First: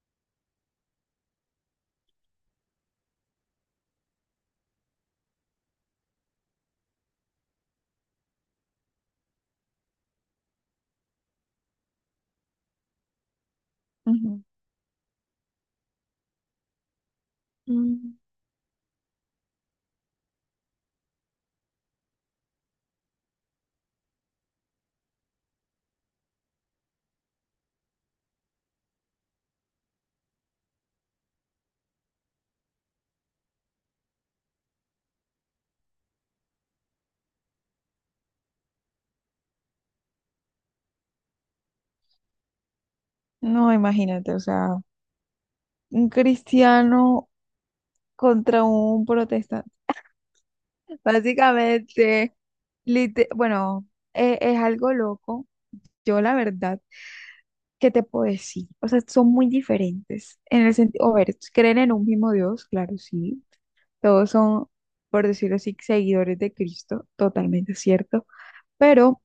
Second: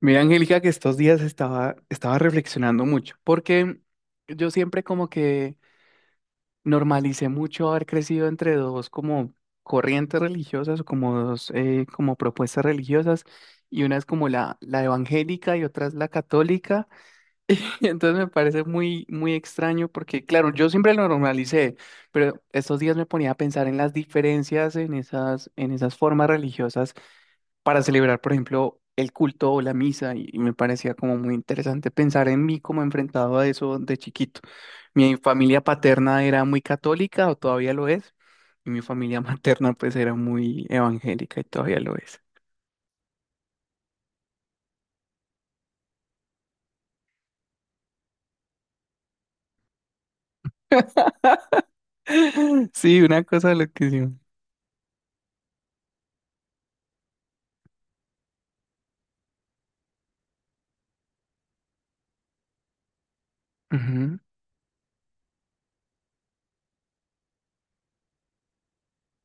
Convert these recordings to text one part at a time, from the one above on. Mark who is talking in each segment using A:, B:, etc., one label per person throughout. A: Mira, Angélica, que estos días estaba reflexionando mucho, porque yo siempre como que normalicé mucho haber crecido entre dos como corrientes religiosas o como dos como propuestas religiosas, y una es como
B: Ujú.
A: la evangélica y otra es la católica.
B: Mm.
A: Entonces me parece muy extraño porque, claro, yo siempre lo normalicé, pero estos días me ponía a pensar en las diferencias en esas formas religiosas para celebrar, por ejemplo, el culto o la misa, y me parecía como muy interesante pensar en mí como enfrentado a eso de chiquito. Mi familia paterna era muy católica o todavía lo es, y mi familia materna pues era muy evangélica y todavía lo es.
B: No, imagínate, o sea, un cristiano contra un protestante. Básicamente,
A: Sí, una cosa
B: bueno,
A: loquísima.
B: algo loco. Yo la verdad, ¿qué te puedo decir? O sea, son muy diferentes en el sentido, a ver, creen en un mismo Dios, claro, sí.
A: Ujú,
B: Todos son, por decirlo así, seguidores de Cristo, totalmente cierto. Pero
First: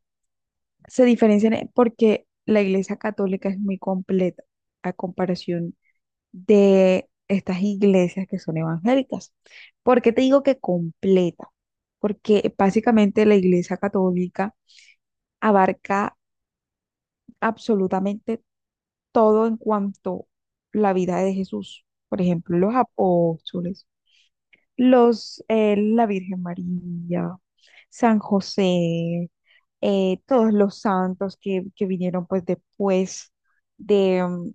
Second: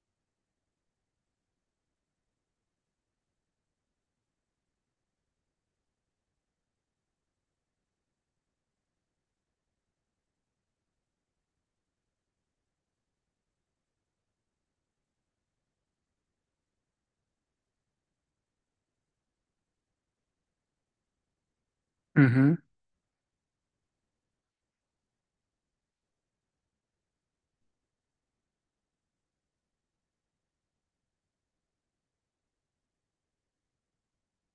B: se diferencian porque la Iglesia Católica es muy completa a comparación de estas iglesias que son evangélicas. ¿Por qué te digo que completa? Porque básicamente la Iglesia Católica abarca absolutamente todo en cuanto a la vida de Jesús. Por
A: ujú,
B: ejemplo, los apóstoles, la Virgen María, San José, todos los santos que vinieron pues después de mm,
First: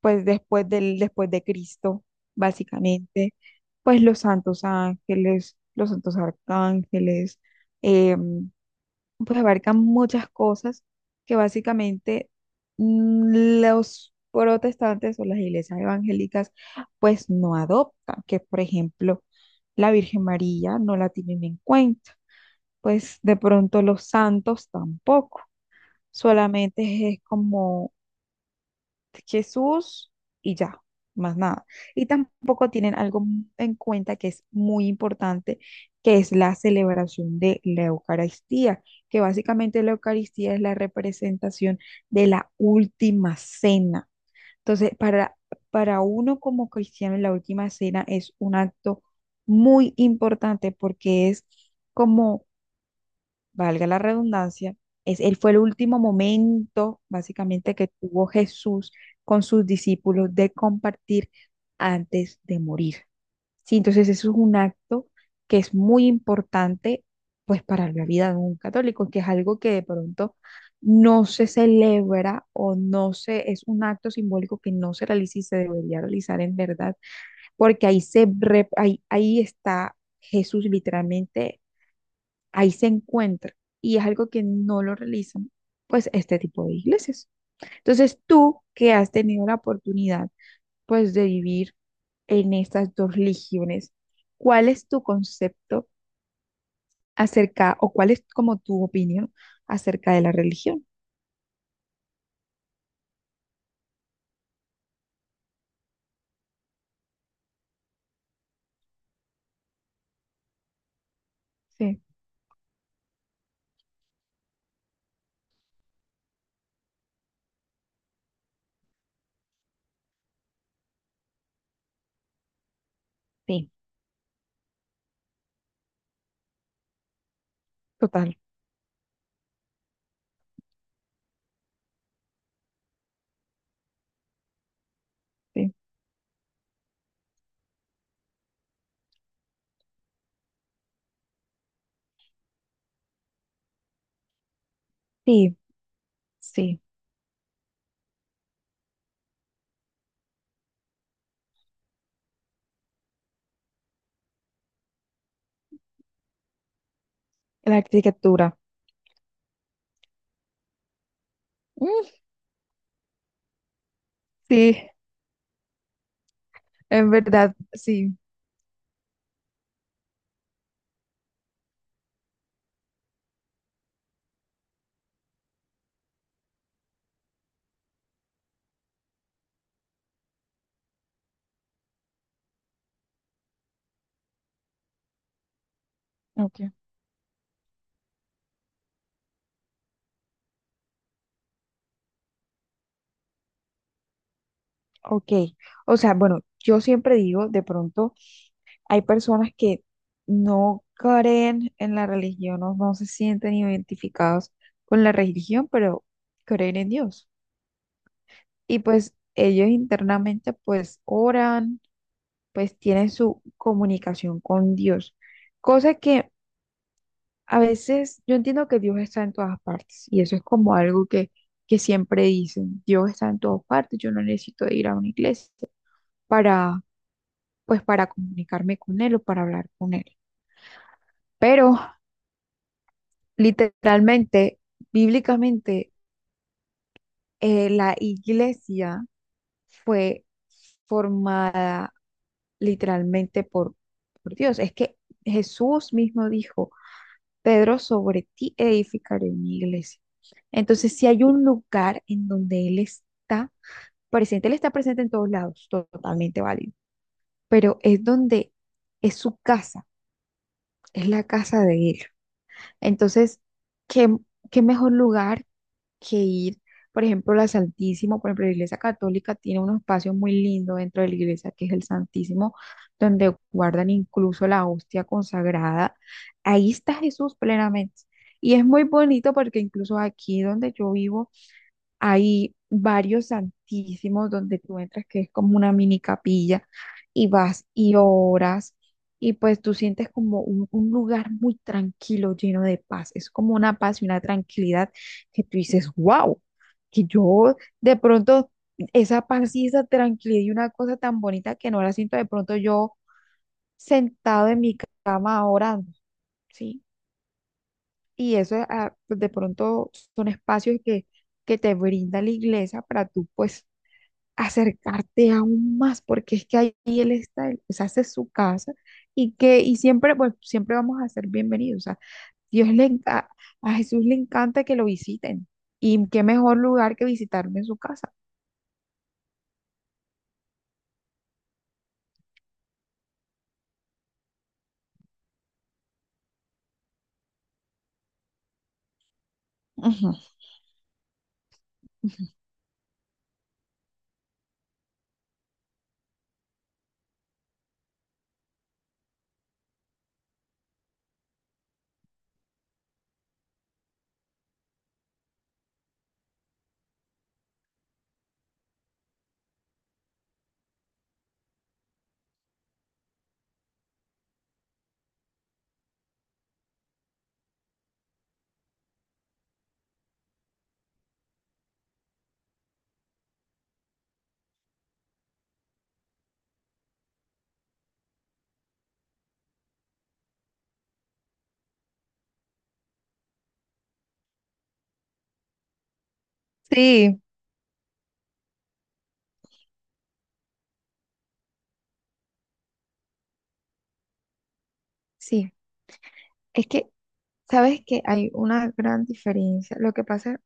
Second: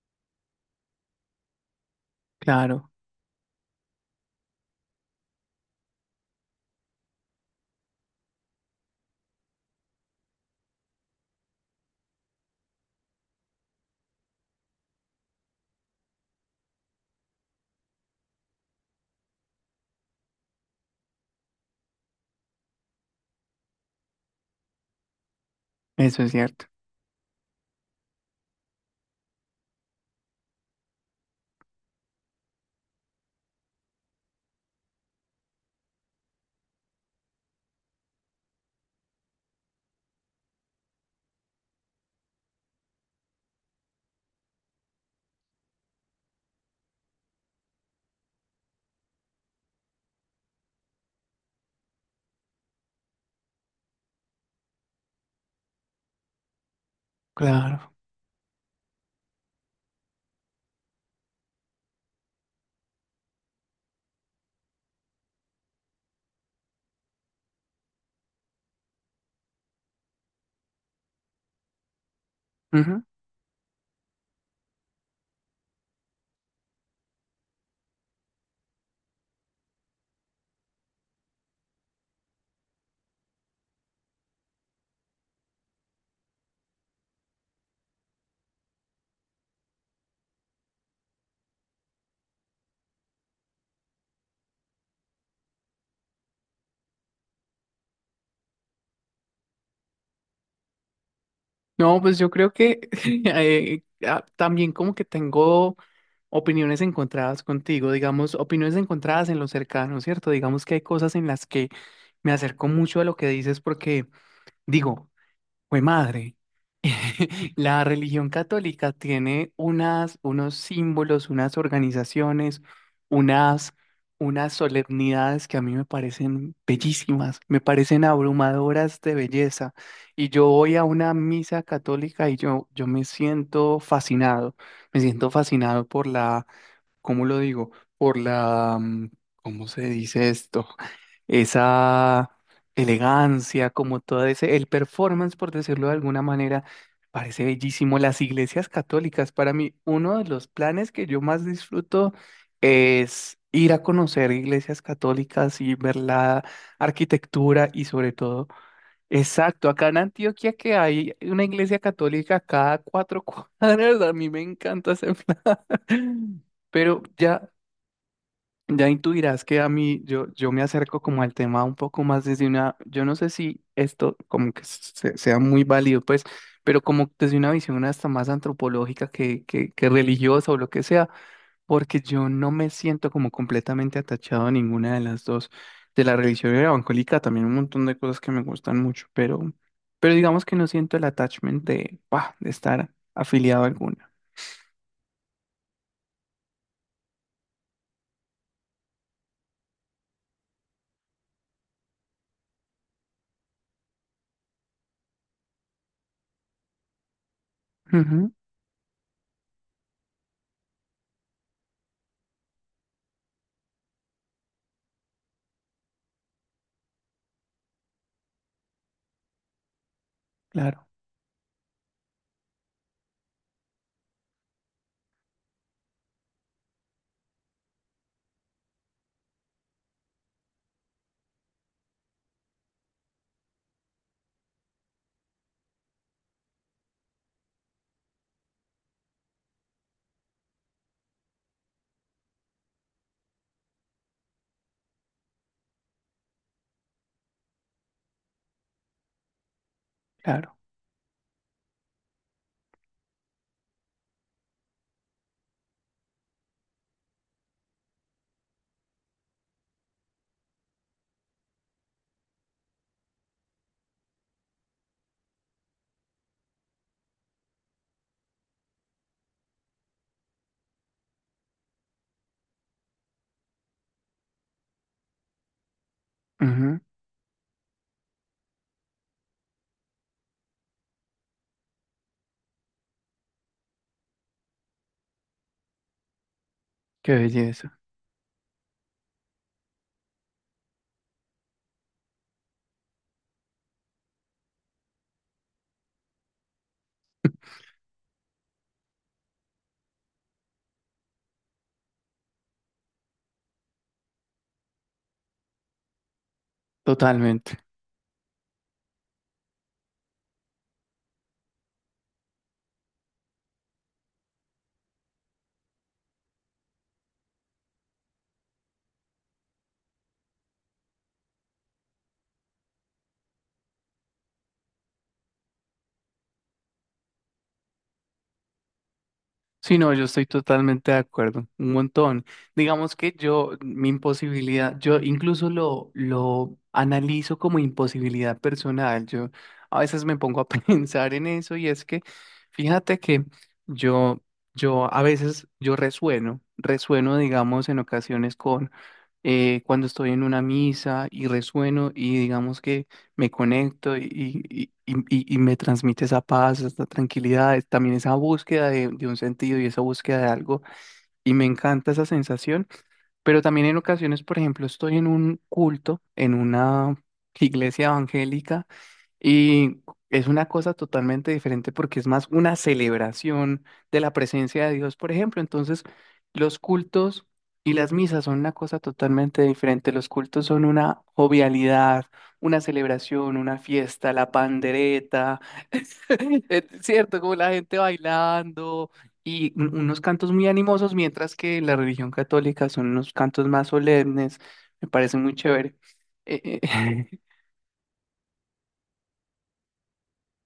B: pues después del, después de Cristo,
A: claro.
B: básicamente, pues los santos ángeles, los santos arcángeles, eh, pues abarcan muchas cosas que básicamente, los protestantes o las iglesias evangélicas pues no adoptan, que por ejemplo la Virgen María no la tienen en cuenta, pues de pronto los santos tampoco,
A: Eso es cierto,
B: solamente es como Jesús y ya, más nada. Y tampoco tienen algo en cuenta que es muy importante, que es la celebración de la Eucaristía, que básicamente la Eucaristía es la representación de la última cena. Entonces, para uno como cristiano, la última cena es un acto muy importante porque es, como valga la redundancia, él fue el último momento, básicamente, que
A: claro.
B: tuvo Jesús con sus discípulos de compartir antes de morir. Sí, entonces eso es un acto que es muy importante, pues, para la vida de un católico, que es algo que de pronto no se celebra, o
A: Ujú.
B: no se, es un acto simbólico que no se realiza y se debería realizar en verdad, porque ahí está Jesús literalmente, ahí se encuentra, y es algo que no lo realizan pues este tipo de iglesias. Entonces, tú que has tenido la oportunidad pues de vivir en estas dos religiones, ¿cuál es tu concepto acerca, o cuál es como tu opinión acerca de la religión?
A: No, pues yo creo que también como que tengo opiniones encontradas contigo, digamos, opiniones encontradas en lo cercano, ¿cierto? Digamos que hay cosas en las que
B: Sí.
A: me acerco mucho a lo que dices porque digo, fue madre. La religión católica tiene unos símbolos,
B: Sí,
A: unas, unas solemnidades que a mí me parecen bellísimas, me parecen
B: total,
A: abrumadoras de belleza. Y yo voy a una misa católica y yo me siento
B: sí,
A: fascinado por la, ¿cómo lo digo? Por la, ¿cómo se dice esto? Esa elegancia, como todo ese, el performance, por
B: sí,
A: decirlo de alguna manera,
B: sí.
A: parece bellísimo. Las iglesias católicas, para mí, uno de los planes que yo más disfruto es ir a conocer iglesias católicas y ver la arquitectura
B: La
A: y sobre todo,
B: arquitectura.
A: exacto, acá en Antioquia que hay una iglesia
B: Mm,
A: católica cada cuatro cuadras, a mí me
B: sí,
A: encanta ese plan. Pero
B: en
A: ya,
B: verdad, sí.
A: ya intuirás que a mí, yo me acerco como al tema un poco más desde una, yo no sé si esto como que sea muy válido, pues, pero como desde una visión hasta más antropológica que religiosa o lo que sea, porque yo no me siento como completamente atachado a ninguna de las dos. De la religión
B: Ok.
A: evangélica también un montón de cosas que me gustan mucho, pero digamos que no siento el attachment de, bah, de estar afiliado a alguna.
B: Ok. O sea, bueno, yo siempre digo de pronto, hay personas que no creen en la religión, no, no se sienten identificados con la religión, pero creen en Dios.
A: Ujú,
B: Y pues ellos internamente pues oran, pues tienen su comunicación con Dios. Cosa que a veces yo entiendo que Dios está en todas partes, y eso es como
A: claro,
B: algo que siempre dicen: Dios está en todas partes, yo no necesito ir a una iglesia para, para comunicarme con él, o para hablar con él. Pero literalmente, bíblicamente, la iglesia fue formada literalmente por Dios. Es que Jesús mismo dijo: Pedro, sobre ti edificaré mi iglesia.
A: claro.
B: Entonces, si hay un lugar en donde Él está presente en todos lados, to- totalmente válido, pero es donde es su casa, es la casa de Él. Entonces, ¿qué, qué mejor lugar que ir, por ejemplo, la Iglesia Católica tiene unos espacios muy lindo dentro de la iglesia, que es el Santísimo, donde guardan incluso la hostia consagrada. Ahí
A: Ujú,
B: está Jesús plenamente. Y es muy bonito porque incluso aquí donde yo vivo, hay varios santísimos donde tú entras, que es como una mini capilla,
A: qué
B: y vas
A: belleza.
B: y oras, y pues tú sientes como un lugar muy tranquilo, lleno de paz. Es como una paz y una tranquilidad que tú dices, wow, que yo de pronto esa paz y esa tranquilidad y una cosa tan bonita que no la siento de pronto yo sentado en mi cama orando, ¿sí?
A: Totalmente.
B: Y eso, pues de pronto son espacios que te brinda la iglesia para tú, pues, acercarte aún más, porque es que ahí él está, él pues hace su casa, y siempre vamos a ser bienvenidos. O sea, Dios le enca- a Jesús le encanta que lo visiten, y qué mejor lugar que visitarme en su casa.
A: Sí, no, yo estoy totalmente de acuerdo, un montón. Digamos que yo, mi imposibilidad, yo incluso lo analizo como imposibilidad personal. Yo a veces
B: Ujú.
A: me pongo a pensar en eso y es que, fíjate que yo, yo a veces, yo resueno, digamos, en ocasiones con cuando estoy en una misa y resueno y digamos que me conecto y me transmite esa paz, esa tranquilidad, es también esa búsqueda de un sentido y esa búsqueda de algo. Y me encanta esa sensación, pero también en ocasiones, por ejemplo, estoy en un culto, en una iglesia evangélica y es una cosa totalmente diferente porque es más una celebración de la presencia de Dios, por ejemplo. Entonces, los cultos y las misas son una cosa totalmente diferente. Los cultos son una jovialidad, una celebración, una fiesta, la pandereta, es, ¿cierto?
B: Sí.
A: Como la gente bailando y unos cantos muy animosos, mientras que la religión católica son unos cantos más solemnes. Me parece muy
B: Sí,
A: chévere. Eh,
B: es que,
A: eh,
B: sabes que hay una gran diferencia. Lo que pasa,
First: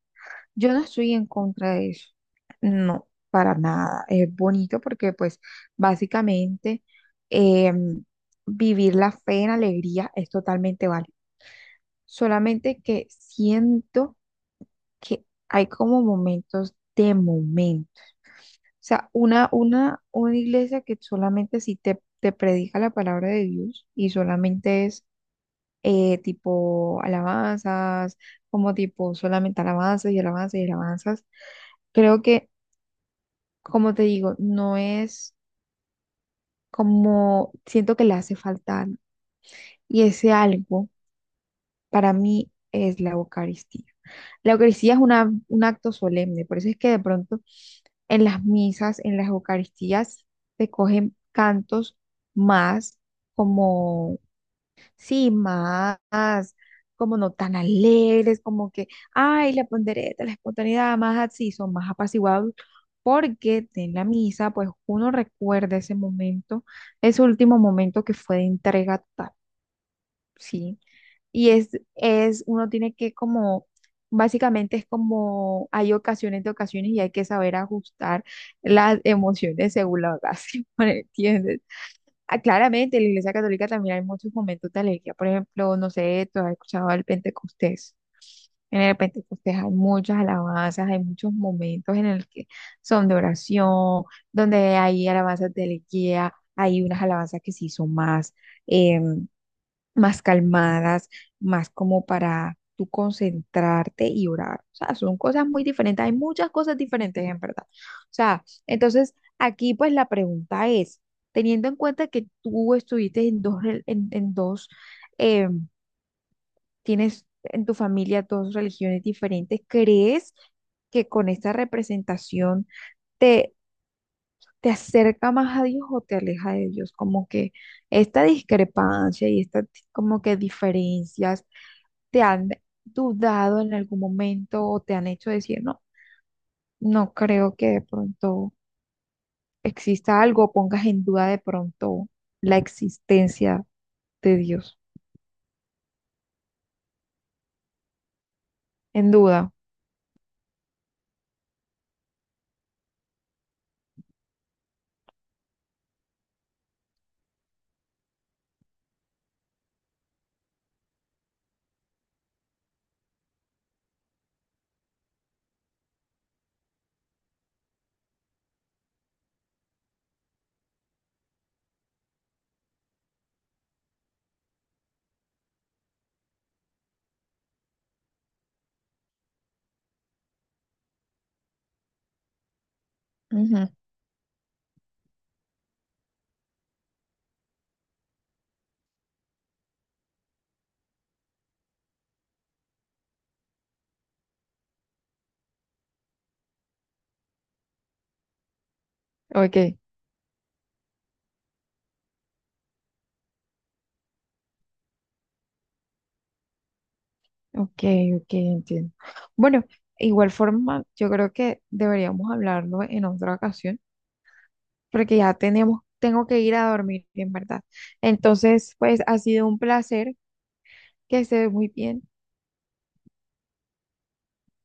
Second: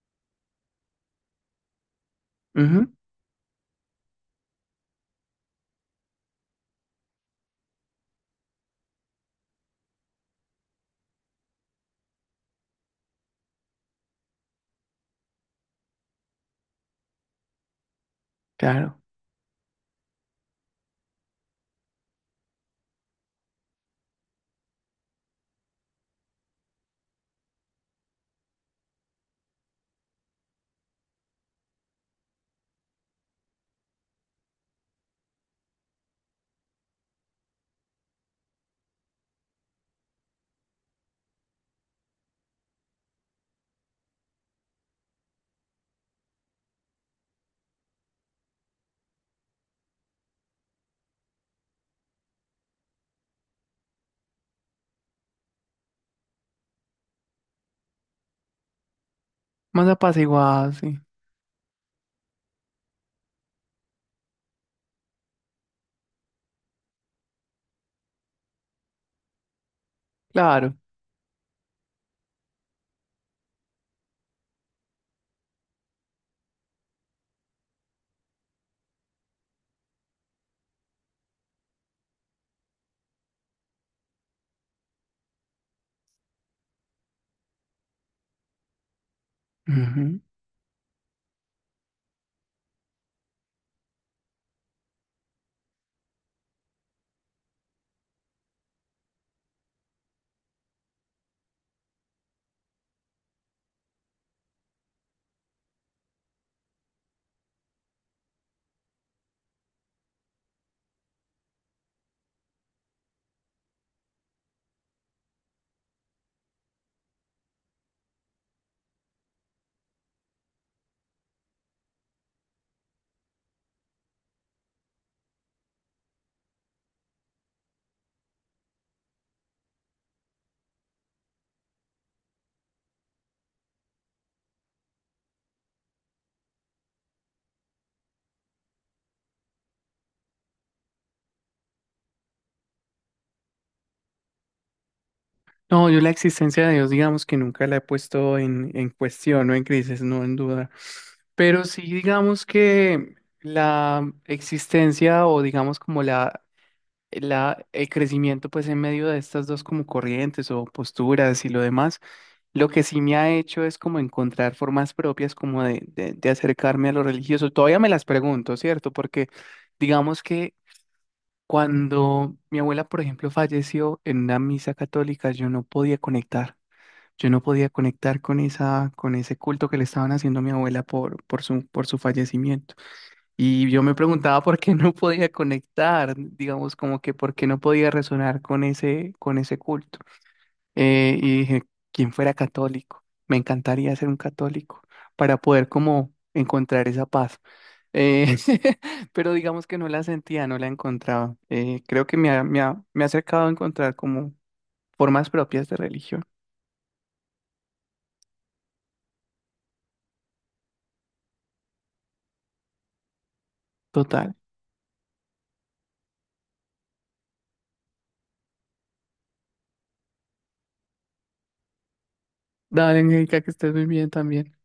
B: yo no estoy en contra de eso.
A: ujú,
B: No, para nada. Es bonito porque, pues, básicamente, em, vivir la fe en alegría es totalmente válido. Solamente que siento que hay como momentos de momento. O
A: claro.
B: sea, una iglesia que solamente si te predica la palabra de Dios y solamente es, tipo alabanzas, como tipo solamente alabanzas y alabanzas y alabanzas. Creo que, como te digo, no es, como siento que le hace falta algo. Y ese algo, para mí, es la Eucaristía. La Eucaristía es un acto solemne, por eso es que de pronto en las misas, en las Eucaristías, se cogen cantos más, Sí, más, como no tan alegres, como que, ay, la
A: Más
B: pondereta, la
A: apaciguada, sí.
B: espontaneidad, más así, son más apaciguados, porque en la misa, pues uno recuerda ese momento, ese último momento, que fue de entrega total,
A: Claro.
B: ¿sí? Y uno tiene que, como, básicamente es como, hay ocasiones de ocasiones, y hay que saber ajustar las emociones según la ocasión, ¿me ¿entiendes? Ah, claramente, en la Iglesia Católica también hay muchos momentos de alegría. Por ejemplo, no sé, ¿tú has escuchado el Pentecostés? En el Pentecostés hay muchas
A: Ujú.
B: alabanzas, hay muchos momentos en el que son de oración, donde hay alabanzas de alegría, hay unas alabanzas que sí son más, em, más calmadas, más como para tú concentrarte y orar. O sea, son cosas muy diferentes. Hay muchas cosas diferentes, en verdad. O sea, entonces aquí pues la pregunta es: teniendo en cuenta que tú estuviste en dos, eh, tienes en tu familia dos religiones diferentes, ¿crees que con esta representación te acerca más a Dios o te aleja de Dios, como que esta discrepancia y esta como que diferencias te han dudado en algún momento, o te han hecho decir: no, no creo que de pronto exista algo, o pongas en duda de pronto la existencia de Dios,
A: No, yo la existencia de Dios, digamos que nunca la he puesto en
B: en
A: cuestión
B: duda?
A: o en crisis, no en duda. Pero sí, digamos que la existencia o digamos como el crecimiento pues en medio de estas dos como corrientes o posturas y lo demás, lo que sí me ha hecho es como encontrar formas propias como de acercarme a lo religioso. Todavía me las pregunto, ¿cierto? Porque digamos que cuando mi abuela, por ejemplo, falleció en una misa católica, yo no podía conectar. Yo no podía conectar con esa, con ese culto que le estaban haciendo a mi abuela por por su fallecimiento.
B: Ujú.
A: Y yo me preguntaba por qué no podía conectar, digamos, como que por qué no podía resonar con ese culto. Y dije, ¿quién fuera católico? Me encantaría ser un católico para poder como encontrar esa paz. Eh, pero
B: Ok,
A: digamos que no la sentía, no la encontraba. Creo que me ha acercado a encontrar como formas propias de religión.
B: ok, ok, entiendo. Bueno, igual forma, yo creo que deberíamos hablarlo en otra ocasión
A: Total.
B: porque tengo que ir a dormir, en verdad. Entonces, pues ha sido un placer, que estés muy bien.
A: Dale, Angélica, que estés muy bien también.